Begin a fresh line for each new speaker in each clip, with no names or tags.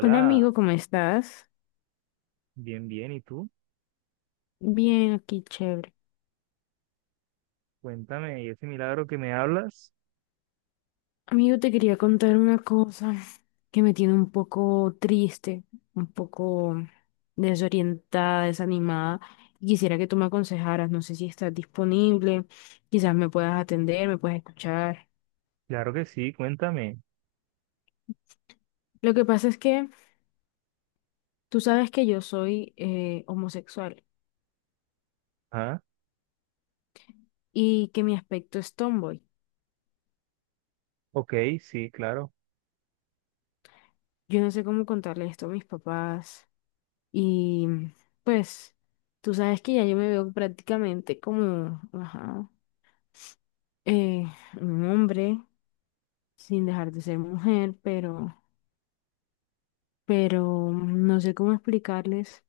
Hola amigo, ¿cómo estás?
bien, bien. ¿Y tú?
Bien, aquí chévere.
Cuéntame, ¿y ese milagro que me hablas?
Amigo, te quería contar una cosa que me tiene un poco triste, un poco desorientada, desanimada. y quisiera que tú me aconsejaras, no sé si estás disponible, quizás me puedas atender, me puedas escuchar.
Claro que sí, cuéntame.
Lo que pasa es que tú sabes que yo soy homosexual
Ah,
y que mi aspecto es tomboy.
ok, sí, claro.
Yo no sé cómo contarle esto a mis papás. Y pues tú sabes que ya yo me veo prácticamente como, ajá, eh, un hombre sin dejar de ser mujer, pero no sé cómo explicarles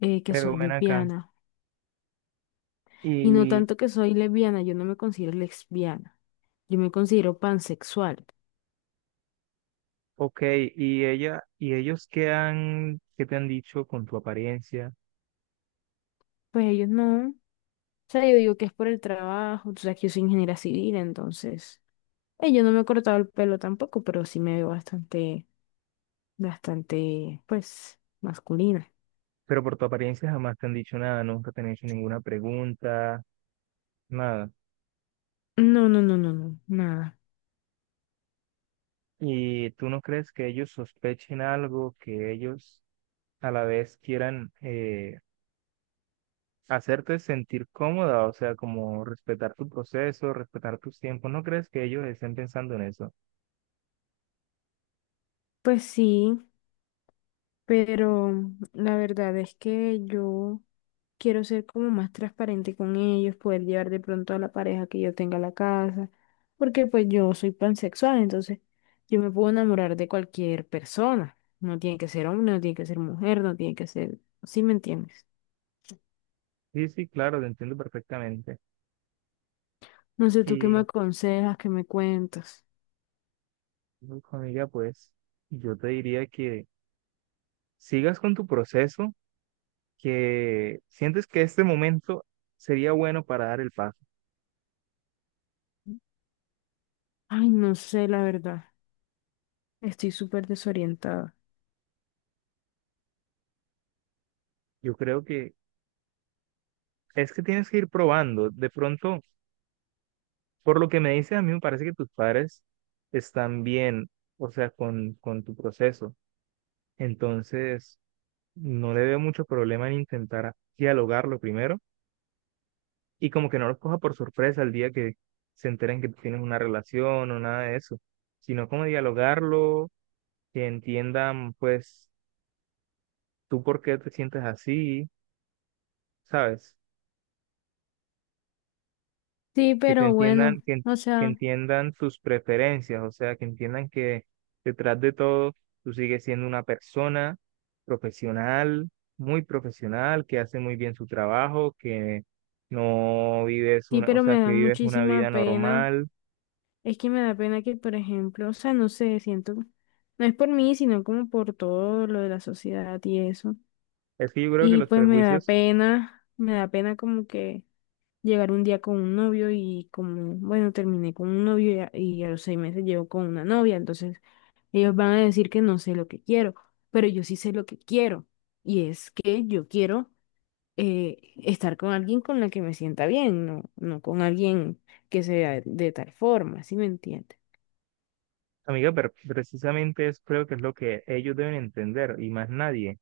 que
Pero
soy
ven acá.
lesbiana. Y no
Y,
tanto que soy lesbiana, yo no me considero lesbiana, yo me considero pansexual.
ok, ¿y ella, y ellos qué han, qué te han dicho con tu apariencia?
Pues ellos no, o sea, yo digo que es por el trabajo, tú sabes que yo soy ingeniera civil, entonces yo no me he cortado el pelo tampoco, pero sí me veo bastante bastante, pues, masculina.
Pero por tu apariencia jamás te han dicho nada, nunca te han hecho ninguna pregunta, nada.
No, no, no, no, no, nada.
¿Y tú no crees que ellos sospechen algo, que ellos a la vez quieran hacerte sentir cómoda, o sea, como respetar tu proceso, respetar tus tiempos? ¿No crees que ellos estén pensando en eso?
Pues sí, pero la verdad es que yo quiero ser como más transparente con ellos, poder llevar de pronto a la pareja que yo tenga a la casa, porque pues yo soy pansexual, entonces yo me puedo enamorar de cualquier persona. No tiene que ser hombre, no tiene que ser mujer, no tiene que ser, ¿sí me entiendes?
Sí, sí, claro, te entiendo perfectamente.
No sé, tú qué me
Y,
aconsejas, qué me cuentas.
uf, amiga, pues yo te diría que sigas con tu proceso, que sientes que este momento sería bueno para dar el paso.
Ay, no sé, la verdad. Estoy súper desorientada.
Yo creo que es que tienes que ir probando. De pronto, por lo que me dices, a mí me parece que tus padres están bien, o sea, con tu proceso. Entonces, no le veo mucho problema en intentar dialogarlo primero y como que no los coja por sorpresa el día que se enteren que tienes una relación o nada de eso, sino como dialogarlo, que entiendan pues tú por qué te sientes así, ¿sabes?
Sí,
Que te
pero
entiendan,
bueno,
que, en-
o
que
sea,
entiendan tus preferencias, o sea, que entiendan que detrás de todo tú sigues siendo una persona profesional, muy profesional, que hace muy bien su trabajo, que no vives
sí,
una, o
pero
sea,
me
que
da
vives una
muchísima
vida
pena.
normal.
Es que me da pena que, por ejemplo, o sea, no sé, siento, no es por mí, sino como por todo lo de la sociedad y eso.
Es que yo creo que
Y
los
pues
prejuicios,
me da pena como que llegar un día con un novio y como, bueno, terminé con un novio y a los 6 meses llevo con una novia, entonces ellos van a decir que no sé lo que quiero, pero yo sí sé lo que quiero. Y es que yo quiero estar con alguien con la que me sienta bien, no, no con alguien que sea de tal forma, ¿sí me entiendes?
amiga, pero precisamente es creo que es lo que ellos deben entender y más nadie.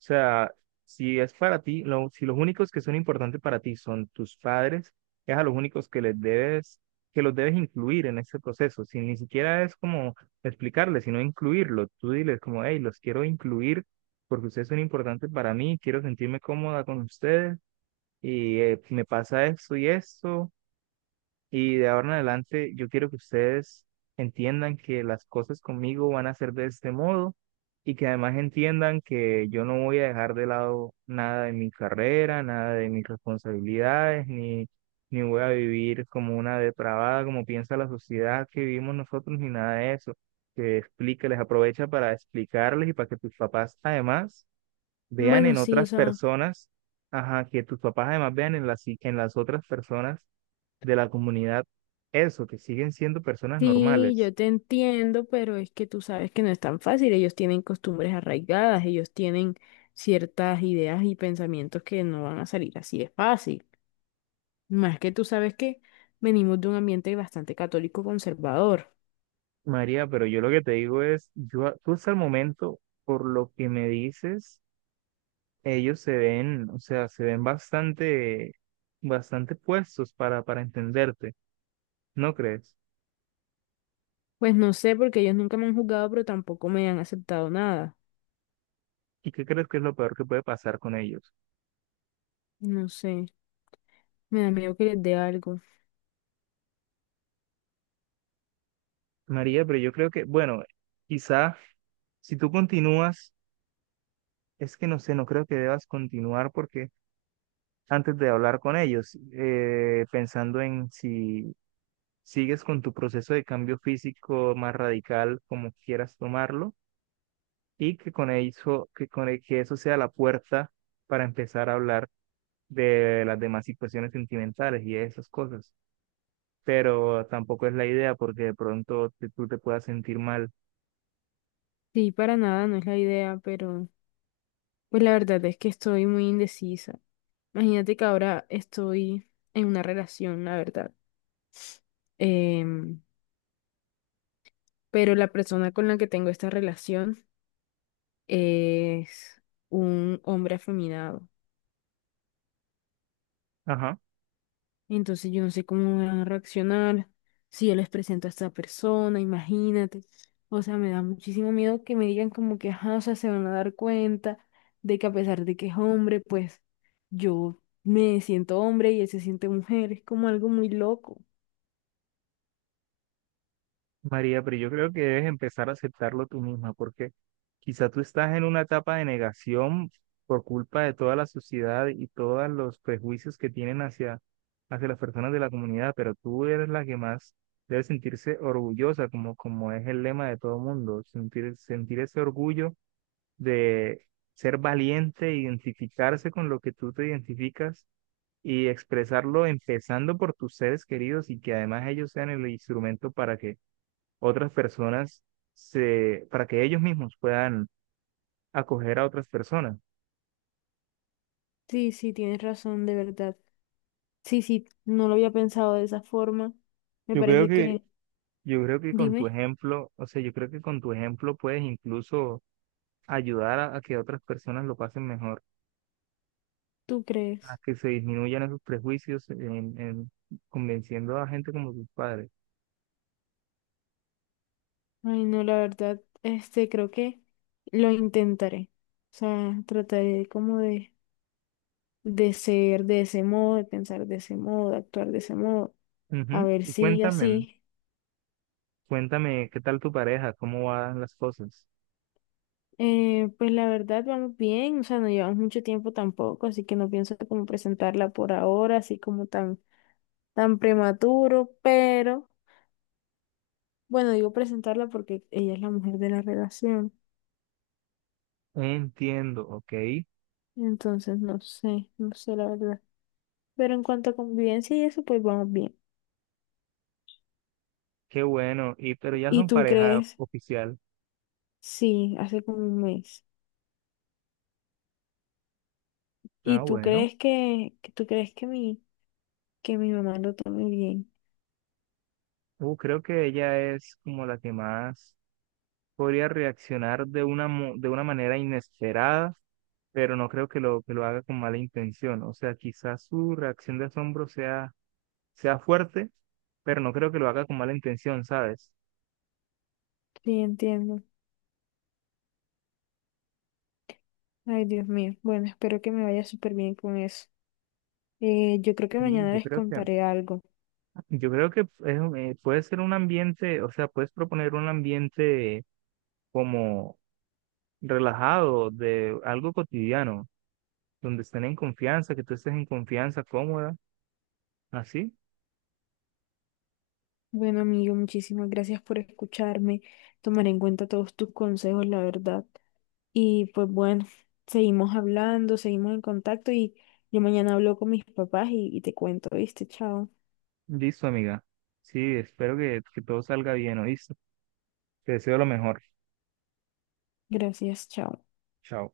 O sea, si es para ti, lo- si los únicos que son importantes para ti son tus padres, es a los únicos que les debes, que los debes incluir en ese proceso. Si ni siquiera es como explicarles, sino incluirlo. Tú diles como, hey, los quiero incluir porque ustedes son importantes para mí, quiero sentirme cómoda con ustedes y me pasa esto y esto. Y de ahora en adelante, yo quiero que ustedes entiendan que las cosas conmigo van a ser de este modo y que además entiendan que yo no voy a dejar de lado nada de mi carrera, nada de mis responsabilidades, ni, ni voy a vivir como una depravada, como piensa la sociedad que vivimos nosotros, ni nada de eso. Que explique, les aprovecha para explicarles y para que tus papás además vean
Bueno,
en
sí, o
otras
sea,
personas, ajá, que tus papás además vean en las otras personas de la comunidad eso, que siguen siendo personas
sí,
normales.
yo te entiendo, pero es que tú sabes que no es tan fácil, ellos tienen costumbres arraigadas, ellos tienen ciertas ideas y pensamientos que no van a salir así de fácil. Más que tú sabes que venimos de un ambiente bastante católico conservador.
María, pero yo lo que te digo es, yo, a- tú hasta el momento, por lo que me dices, ellos se ven, o sea, se ven bastante, bastante puestos para entenderte, ¿no crees?
Pues no sé, porque ellos nunca me han juzgado, pero tampoco me han aceptado nada.
¿Y qué crees que es lo peor que puede pasar con ellos?
No sé, me da miedo que les dé algo.
María, pero yo creo que, bueno, quizá si tú continúas. Es que no sé, no creo que debas continuar porque antes de hablar con ellos, pensando en si sigues con tu proceso de cambio físico más radical, como quieras tomarlo, y que con eso, que con el- que eso sea la puerta para empezar a hablar de las demás situaciones sentimentales y de esas cosas. Pero tampoco es la idea porque de pronto te- tú te puedas sentir mal.
Sí, para nada, no es la idea, pero pues la verdad es que estoy muy indecisa. Imagínate que ahora estoy en una relación, la verdad. Em, pero la persona con la que tengo esta relación es un hombre afeminado.
Ajá.
Entonces yo no sé cómo van a reaccionar si yo les presento a esta persona, imagínate. O sea, me da muchísimo miedo que me digan como que, ajá, o sea, se van a dar cuenta de que a pesar de que es hombre, pues yo me siento hombre y él se siente mujer. Es como algo muy loco.
María, pero yo creo que debes empezar a aceptarlo tú misma, porque quizá tú estás en una etapa de negación por culpa de toda la sociedad y todos los prejuicios que tienen hacia, hacia las personas de la comunidad, pero tú eres la que más debe sentirse orgullosa, como, como es el lema de todo mundo, sentir, sentir ese orgullo de ser valiente, identificarse con lo que tú te identificas y expresarlo empezando por tus seres queridos y que además ellos sean el instrumento para que otras personas se, para que ellos mismos puedan acoger a otras personas.
Sí, sí, tienes razón, de verdad. Sí, sí, no lo había pensado de esa forma. Me
Yo creo
parece
que,
que,
yo creo que con tu
dime,
ejemplo, o sea, yo creo que con tu ejemplo puedes incluso ayudar a que otras personas lo pasen mejor,
¿tú
a
crees?
que se disminuyan esos prejuicios en convenciendo a gente como tus padres.
Ay, no, la verdad, este, creo que lo intentaré. O sea, trataré como de ser de ese modo, de pensar de ese modo, de actuar de ese modo. A
Ujú.
ver
Y
si
cuéntame,
así.
cuéntame qué tal tu pareja, cómo van las cosas.
Pues la verdad, vamos bien. O sea, no llevamos mucho tiempo tampoco, así que no pienso como presentarla por ahora, así como tan, tan prematuro. Pero, bueno, digo presentarla porque ella es la mujer de la relación.
Entiendo, ok,
Entonces, no sé, no sé la verdad. Pero en cuanto a convivencia y eso, pues vamos bien.
qué bueno, y pero ya
¿Y
son
tú
pareja
crees?
oficial.
Sí, hace como un mes. ¿Y
Ah,
tú
bueno.
crees que tú crees que mi mamá lo tome bien?
Creo que ella es como la que más podría reaccionar de una, mo- de una manera inesperada, pero no creo que lo haga con mala intención. O sea, quizás su reacción de asombro sea, sea fuerte, pero no creo que lo haga con mala intención, ¿sabes?
Sí, entiendo. Ay, Dios mío. Bueno, espero que me vaya súper bien con eso. Yo creo que
Y
mañana les contaré algo.
yo creo que es un- puede ser un ambiente, o sea, puedes proponer un ambiente como relajado, de algo cotidiano, donde estén en confianza, que tú estés en confianza, cómoda, así.
Bueno, amigo, muchísimas gracias por escucharme. Tomaré en cuenta todos tus consejos, la verdad. Y pues bueno, seguimos hablando, seguimos en contacto y yo mañana hablo con mis papás y te cuento, ¿viste? Chao.
Listo, amiga. Sí, espero que todo salga bien, ¿oíste? Te deseo lo mejor.
Gracias, chao.
Chao.